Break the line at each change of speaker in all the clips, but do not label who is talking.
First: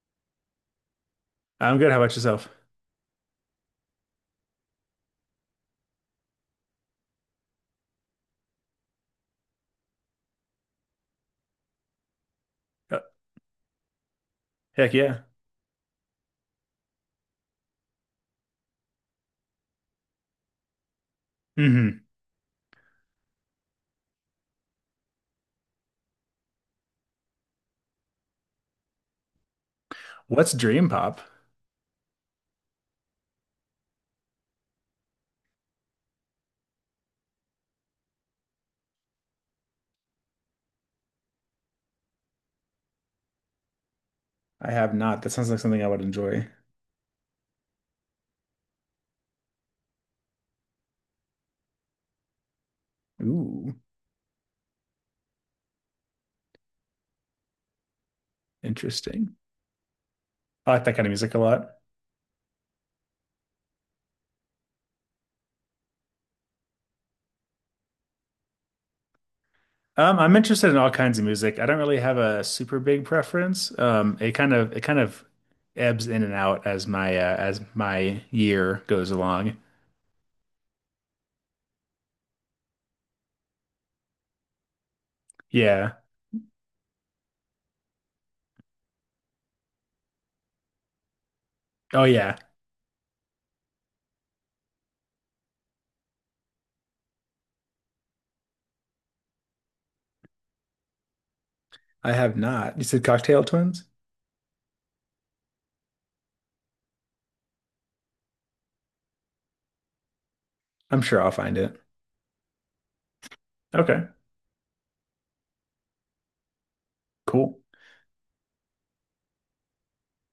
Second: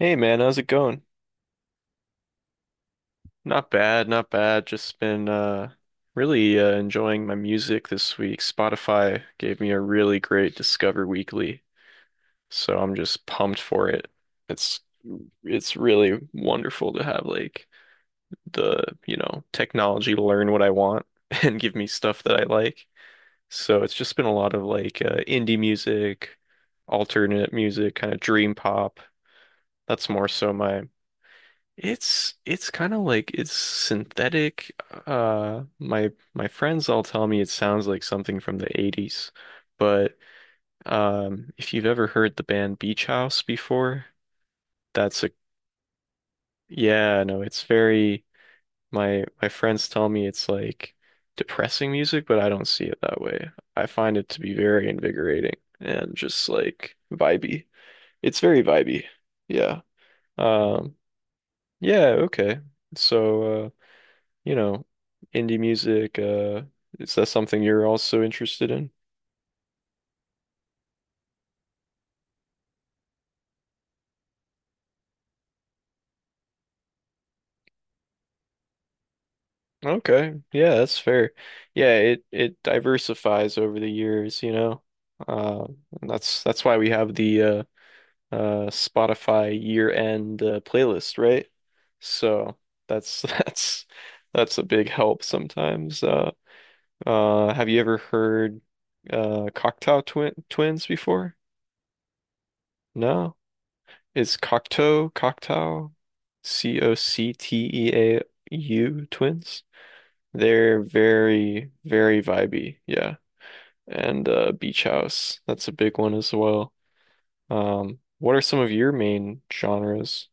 Hey man, how's it going?
I'm good. How about yourself?
Not bad, not bad. Just been really enjoying my music this week. Spotify gave me a really great Discover Weekly, so I'm
Uh,
just pumped for it. It's
Heck yeah.
it's really wonderful to have like the, you know, technology to learn what I want and give me
Hmm.
stuff that I like. So it's just been a lot of like indie music, alternate music, kind of dream pop. That's more
What's
so my.
dream pop?
It's kind of like it's synthetic. My friends all tell me it sounds like something from the 80s, but if you've ever heard the band Beach House before,
I have not.
that's
That
a
sounds like something I would enjoy.
yeah, no, it's very my friends tell me it's like depressing music, but I don't see it that way.
Ooh,
I find it to be very invigorating and just like vibey. It's very vibey.
interesting.
Yeah.
I like that
Um,
kind of music a lot.
yeah, okay. So you know, indie music. Is that something you're also interested in?
I'm interested in all kinds of music. I don't really have a super big preference. It kind of ebbs in and out as my year goes along.
Okay, yeah, that's fair. Yeah, it diversifies over the years, you know. Uh,
Yeah.
and that's why we have the uh, Spotify year-end playlist, right?
Oh yeah.
So that's that's a big help sometimes. Have you ever heard Cocktail Twin Twins before?
I have not. You said
No.
Cocktail Twins?
Is Cocteau Cocteau twins? They're
I'm sure I'll find
very,
it.
very vibey, yeah.
Okay.
And Beach House, that's a big one as well.
Cool.
What are some of your main genres?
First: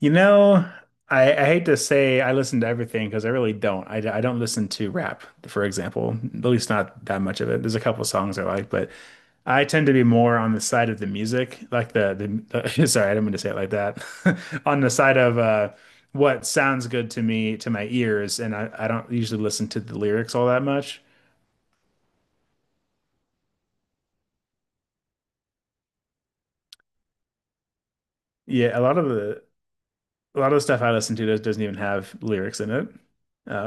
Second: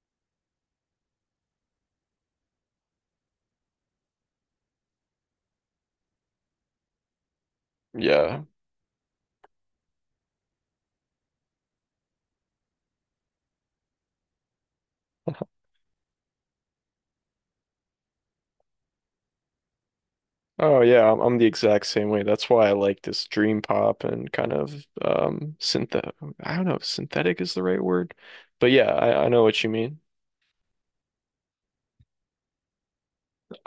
You know, I hate to say I listen to everything because I really don't. I don't listen to rap, for example, at least not that much of it. There's a couple of songs
Yeah.
I like, but I tend to be more on the side of the music, like the sorry, I didn't mean to say it like that. On the side of what sounds good to me, to my ears, and I don't usually listen to the lyrics all that
Oh
much.
yeah, I'm the exact same way. That's why I like this dream pop and kind of synth I don't know if synthetic is the right word, but
Yeah, a
yeah,
lot of
I know
the
what you mean.
a lot of the stuff I listen to doesn't even have lyrics in it.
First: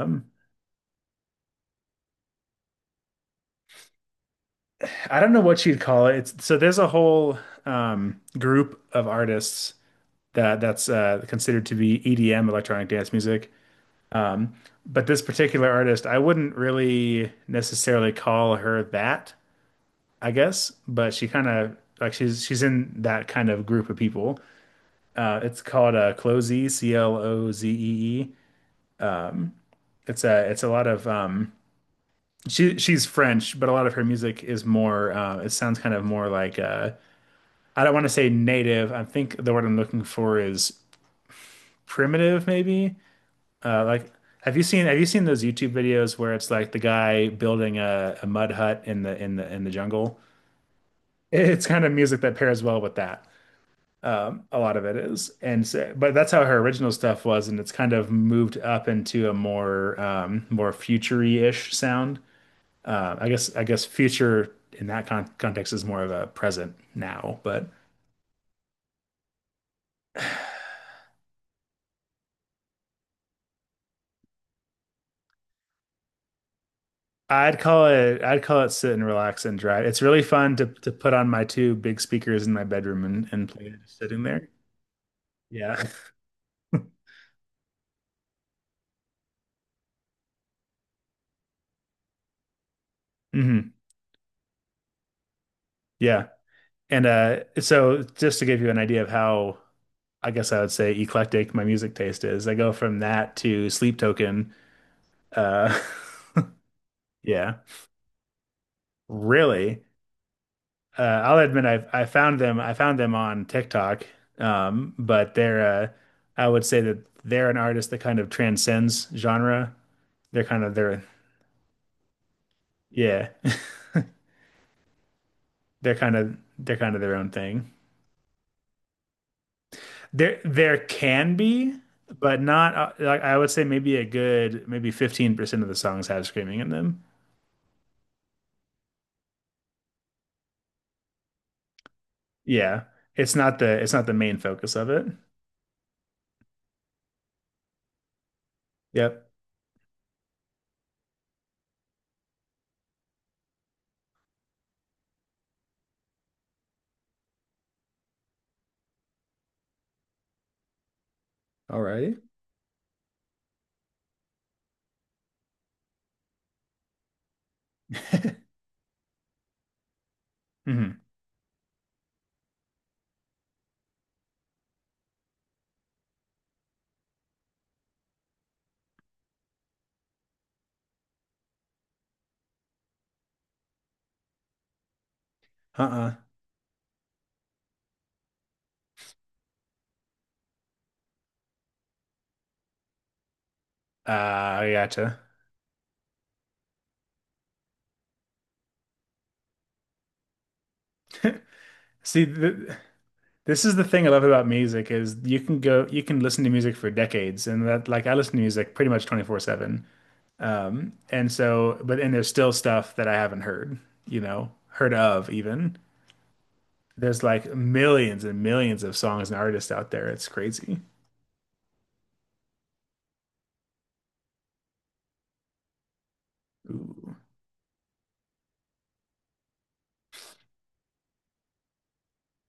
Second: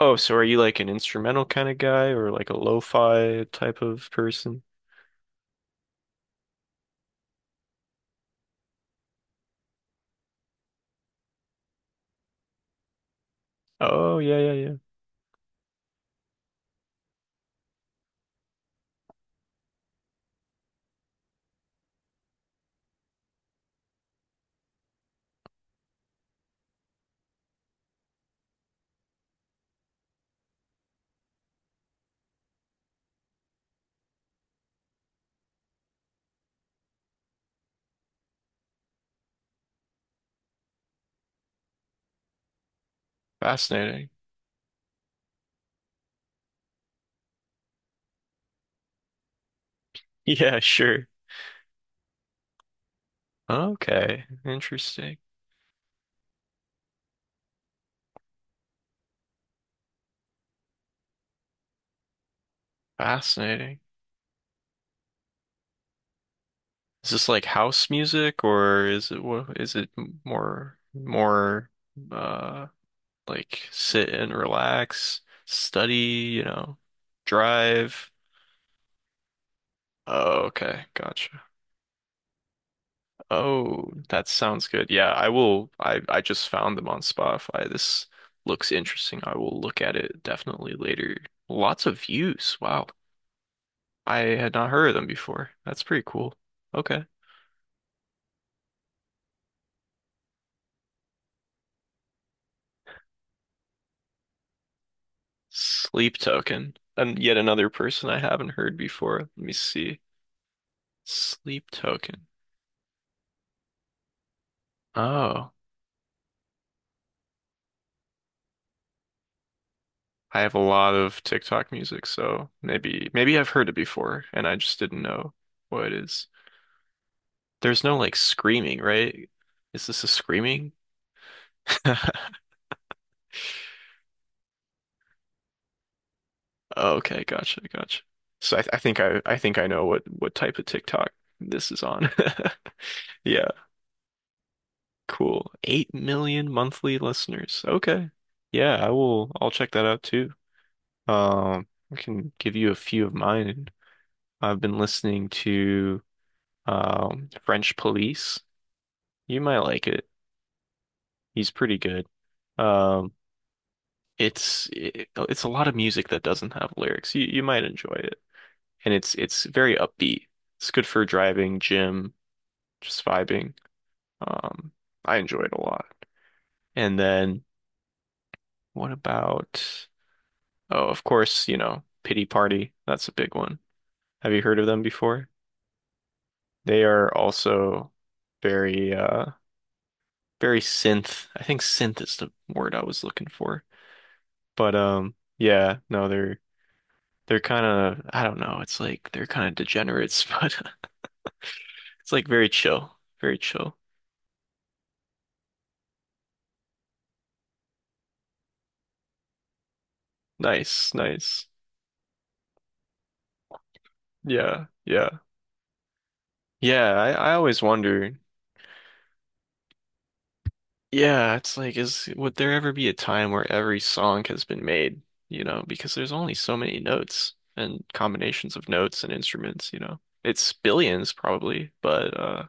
Oh, so are you like an instrumental kind of guy or like a lo-fi type of person?
I don't know what you'd call it. It's, so there's a whole group of artists that that's considered to be EDM, electronic dance music.
Oh, yeah, yeah, yeah.
But this particular artist, I wouldn't really necessarily call her that, I guess. But she's in that kind of group of people. It's called Clozee, C L O Z E E. It's a lot of she she's French, but a lot of her music is more. It sounds kind of more like I don't want to say native. I think the word I'm looking for is primitive, maybe.
Fascinating.
Like, have you seen those YouTube videos where it's like the guy building a mud hut in the in the in the jungle?
Yeah, sure.
It's kind of music that pairs well with that.
Okay.
A lot of it
Interesting.
is, and so, but that's how her original stuff was, and it's kind of moved up into a more more futury-ish sound. I
Fascinating.
guess future in that context is more of a present
Is this
now,
like
but.
house music or is it is it more uh like sit and relax, study, you know, drive?
I'd call it sit and relax and drive. It's really
Oh,
fun to
okay.
put on
Gotcha.
my two big speakers in my bedroom and play it
Oh,
just sitting
that
there.
sounds good. Yeah, I will.
Yeah.
I just found them on Spotify. This looks interesting. I will look at it definitely later. Lots of views. Wow.
Hmm.
I had not heard of them before. That's pretty
Yeah.
cool. Okay.
And so just to give you an idea of how I guess I would say eclectic my music taste is, I go from that to Sleep Token. Uh
Sleep Token. And yet
yeah.
another person I haven't heard before. Let me
Really.
see.
I'll admit
Sleep
I've
Token.
I found them on TikTok. But
Oh,
they're I would say that they're an artist that kind of transcends genre.
I
They're
have a
kind of
lot
their
of TikTok music, so
Yeah,
maybe I've heard it before and I just didn't know what it is.
they're kind of their own thing.
There's no like screaming, right? Is this a
There
screaming?
there can be, but not like I would say maybe a good maybe 15% of the songs have screaming in them.
Okay, gotcha, gotcha. So I think I think I know what type of TikTok this is on.
Yeah.
Yeah,
It's not the main focus of it.
cool. 8 million monthly listeners. Okay. Yeah,
Yep.
I'll check that out too. I can give you a few of mine. I've been listening to French Police. You might like it. He's pretty good.
Alrighty.
Um, it's a lot of music that doesn't have lyrics. You might enjoy it. And it's very upbeat. It's good
Hmm.
for driving, gym, just vibing. Um, I enjoy it a lot. And then what about, oh, of course, you know, Pity Party. That's a big one. Have you heard of them before?
Uh-uh.
They are also very very synth. I think synth is the word I was looking for.
I
But
gotcha.
yeah, no, they're kind of I don't know, it's like they're kind of degenerates, but it's
See,
like very
th
chill, very
this is
chill.
the thing I love about music is you can listen to music for decades and that like I listen to music pretty much 24/7.
Nice,
And
nice.
so, but and there's still stuff that I haven't heard, you know,
Yeah,
heard
yeah.
of even.
Yeah,
There's
I
like
always wonder.
millions and millions of songs and artists out there. It's crazy.
Yeah, it's like, is would there ever be a time where every song has been made, you know, because there's only so many
Ooh.
notes and combinations of notes and instruments, you know. It's billions probably, but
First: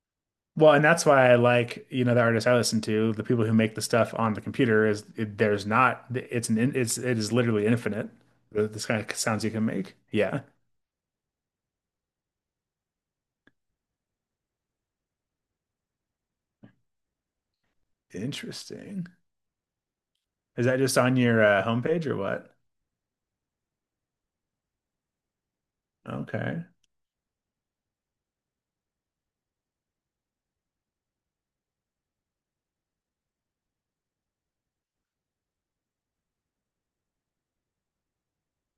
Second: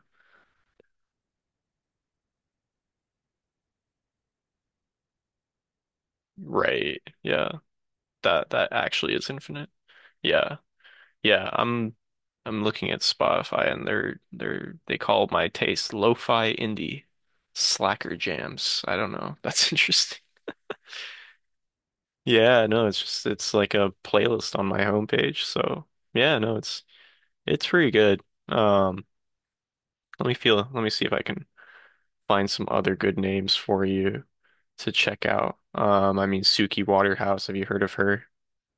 Well, and that's why I like, you know, the artists I listen to, the people who make the stuff on the computer is it, there's not, it's an, in- it's,
right.
it is
Yeah.
literally infinite.
That that
This kind
actually
of
is
sounds you can
infinite.
make. Yeah.
Yeah. Yeah, I'm looking at Spotify and they're they call my taste lo-fi indie slacker jams. I
Interesting.
don't know. That's interesting.
Is that just on your homepage or what?
Yeah, no, it's just it's like a playlist on my homepage. So yeah, no,
Okay.
it's pretty good. Um, let me see if I can find some other good names for you to check out. I mean Suki Waterhouse, have you heard of her?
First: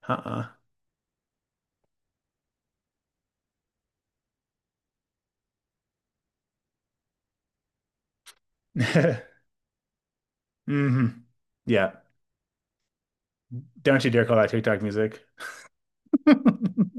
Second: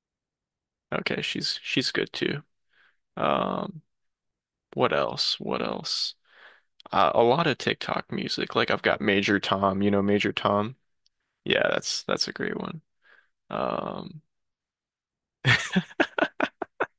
Uh-uh.
Okay, she's good too. Um, what else? What else? A lot of TikTok music. Like I've got Major Tom, you know Major Tom?
Hmm.
Yeah,
Yeah.
that's a great one.
Don't you
Um
dare call that TikTok music.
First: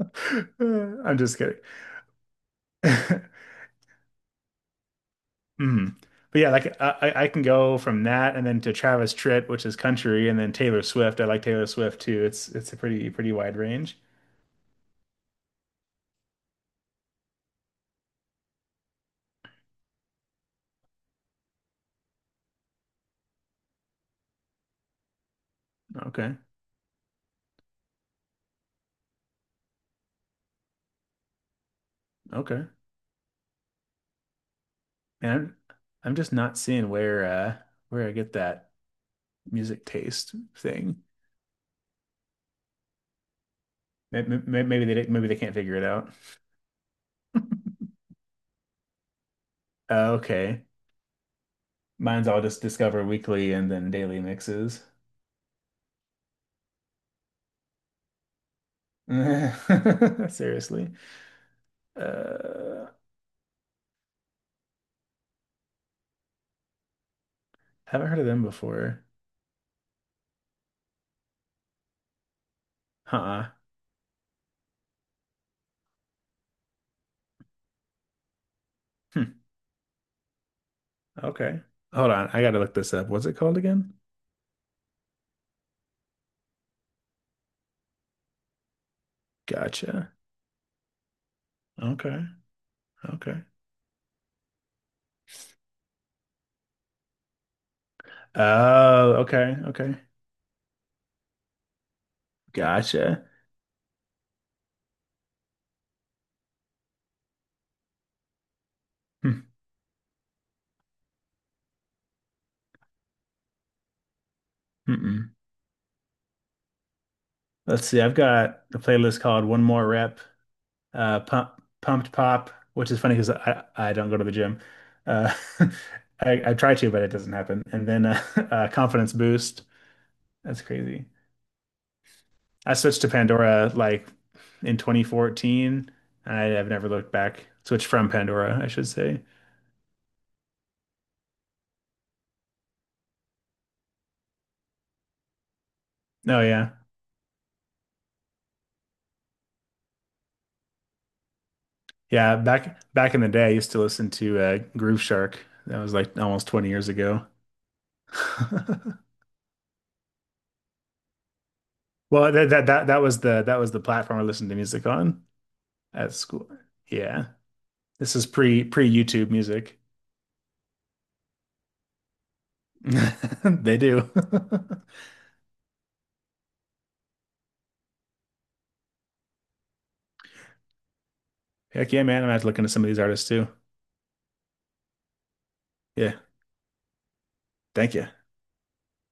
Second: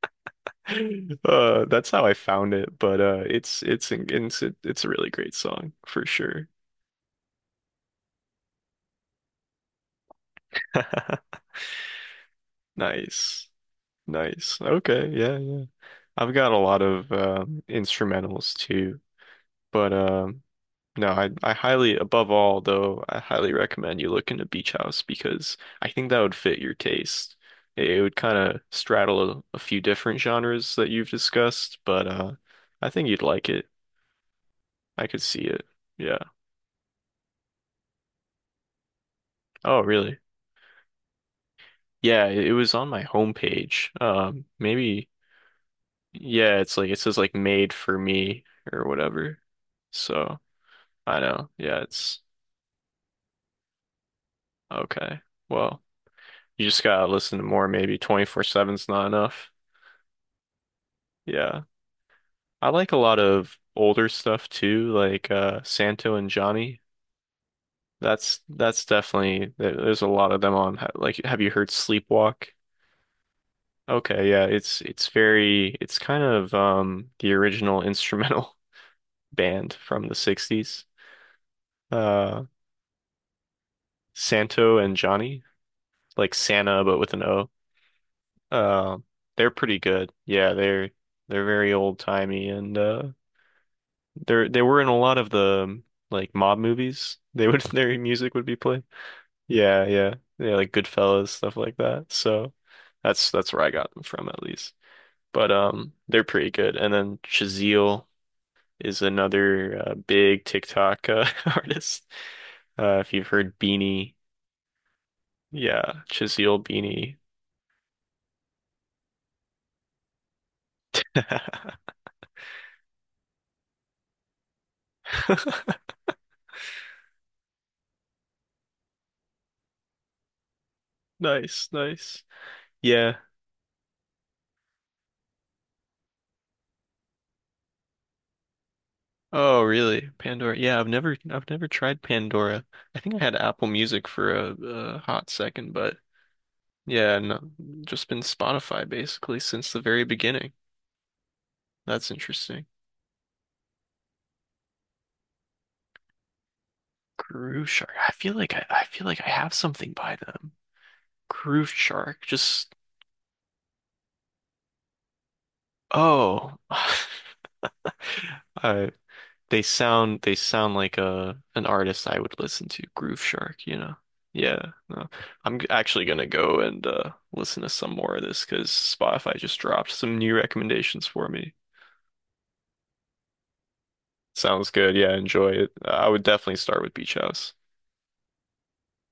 I'm just kidding.
That's how I found it, but it's a really great song
Mm.
for
But
sure.
yeah, like I can go from that and then to Travis Tritt, which is country, and then Taylor Swift. I like Taylor Swift too. It's a pretty pretty
Nice,
wide range.
nice. Okay, yeah, yeah. I've got a lot of instrumentals too, but no, I highly, above all though, I highly recommend you look into Beach House because I think that would
Okay.
fit your taste. It would kind of straddle a few different genres that you've discussed, but
Okay.
I think you'd like it. I could
And
see
I'm,
it.
I'm
Yeah.
just not seeing where I get that
Oh,
music
really?
taste thing.
Yeah, it was on my homepage.
Maybe they
Maybe
didn't- maybe they can't figure it out.
yeah, it's like it says like made for me or whatever. So
Okay.
I know. Yeah, it's
Mine's all just Discover Weekly and then Daily Mixes.
okay. Well, you just gotta listen to more. Maybe 24/7's not enough.
Seriously.
Yeah, I
Uh
like a lot of older stuff too, like Santo and Johnny.
haven't heard of
That's
them
that's
before.
definitely there's a lot of them on. Like, have you heard Sleepwalk?
Huh.
Okay, yeah, it's very it's kind of the original instrumental
Hmm.
band from the 60s.
Okay. Hold on. I
Uh,
gotta look this up. What's it called again?
Santo and Johnny, like Santa but with an O. Uh, they're pretty good.
Gotcha.
Yeah, they're very
Okay.
old-timey and
Okay.
they were in a lot of the like mob movies. They would their music would be played.
Oh, okay.
Yeah,
Okay.
yeah. Yeah, like Goodfellas, stuff like that. So
Gotcha.
that's where I got them from at least. But they're pretty good. And then Chazelle is
Hmm.
another big TikTok artist. If you've heard Beanie
Mm-mm.
Yeah, Chisiel beanie.
Let's see. I've got a playlist called One More Rep, Pump, Pumped Pop, which is funny because I don't go to the gym. Uh, I try to, but it doesn't happen. And then Confidence Boost. That's crazy.
Nice, nice.
I switched to
Yeah.
Pandora like in 2014. I have never looked back. Switched from Pandora, I should say.
Oh, really? Pandora. Yeah, I've never tried Pandora. I think I had Apple Music for a hot second, but
Oh yeah.
yeah, no, just been Spotify basically since the very beginning. That's
Yeah,
interesting.
back in the day I used to listen to Groove Shark. That was like almost 20 years ago.
Groove Shark. I feel like I feel like I have something by them. Groove Shark.
Well,
Just
that was the platform I listened to music on at school.
oh.
Yeah. This is pre
I
YouTube music.
They sound like a an artist I would listen to, Groove Shark, you
They
know.
do.
Yeah, no. Actually gonna go and listen to some more of this because Spotify just dropped some new recommendations for me.
Heck yeah, man. I'm gonna have to look into some of these artists too.
Sounds good. Yeah, enjoy it. I
Yeah.
would definitely start with Beach House.
Thank you.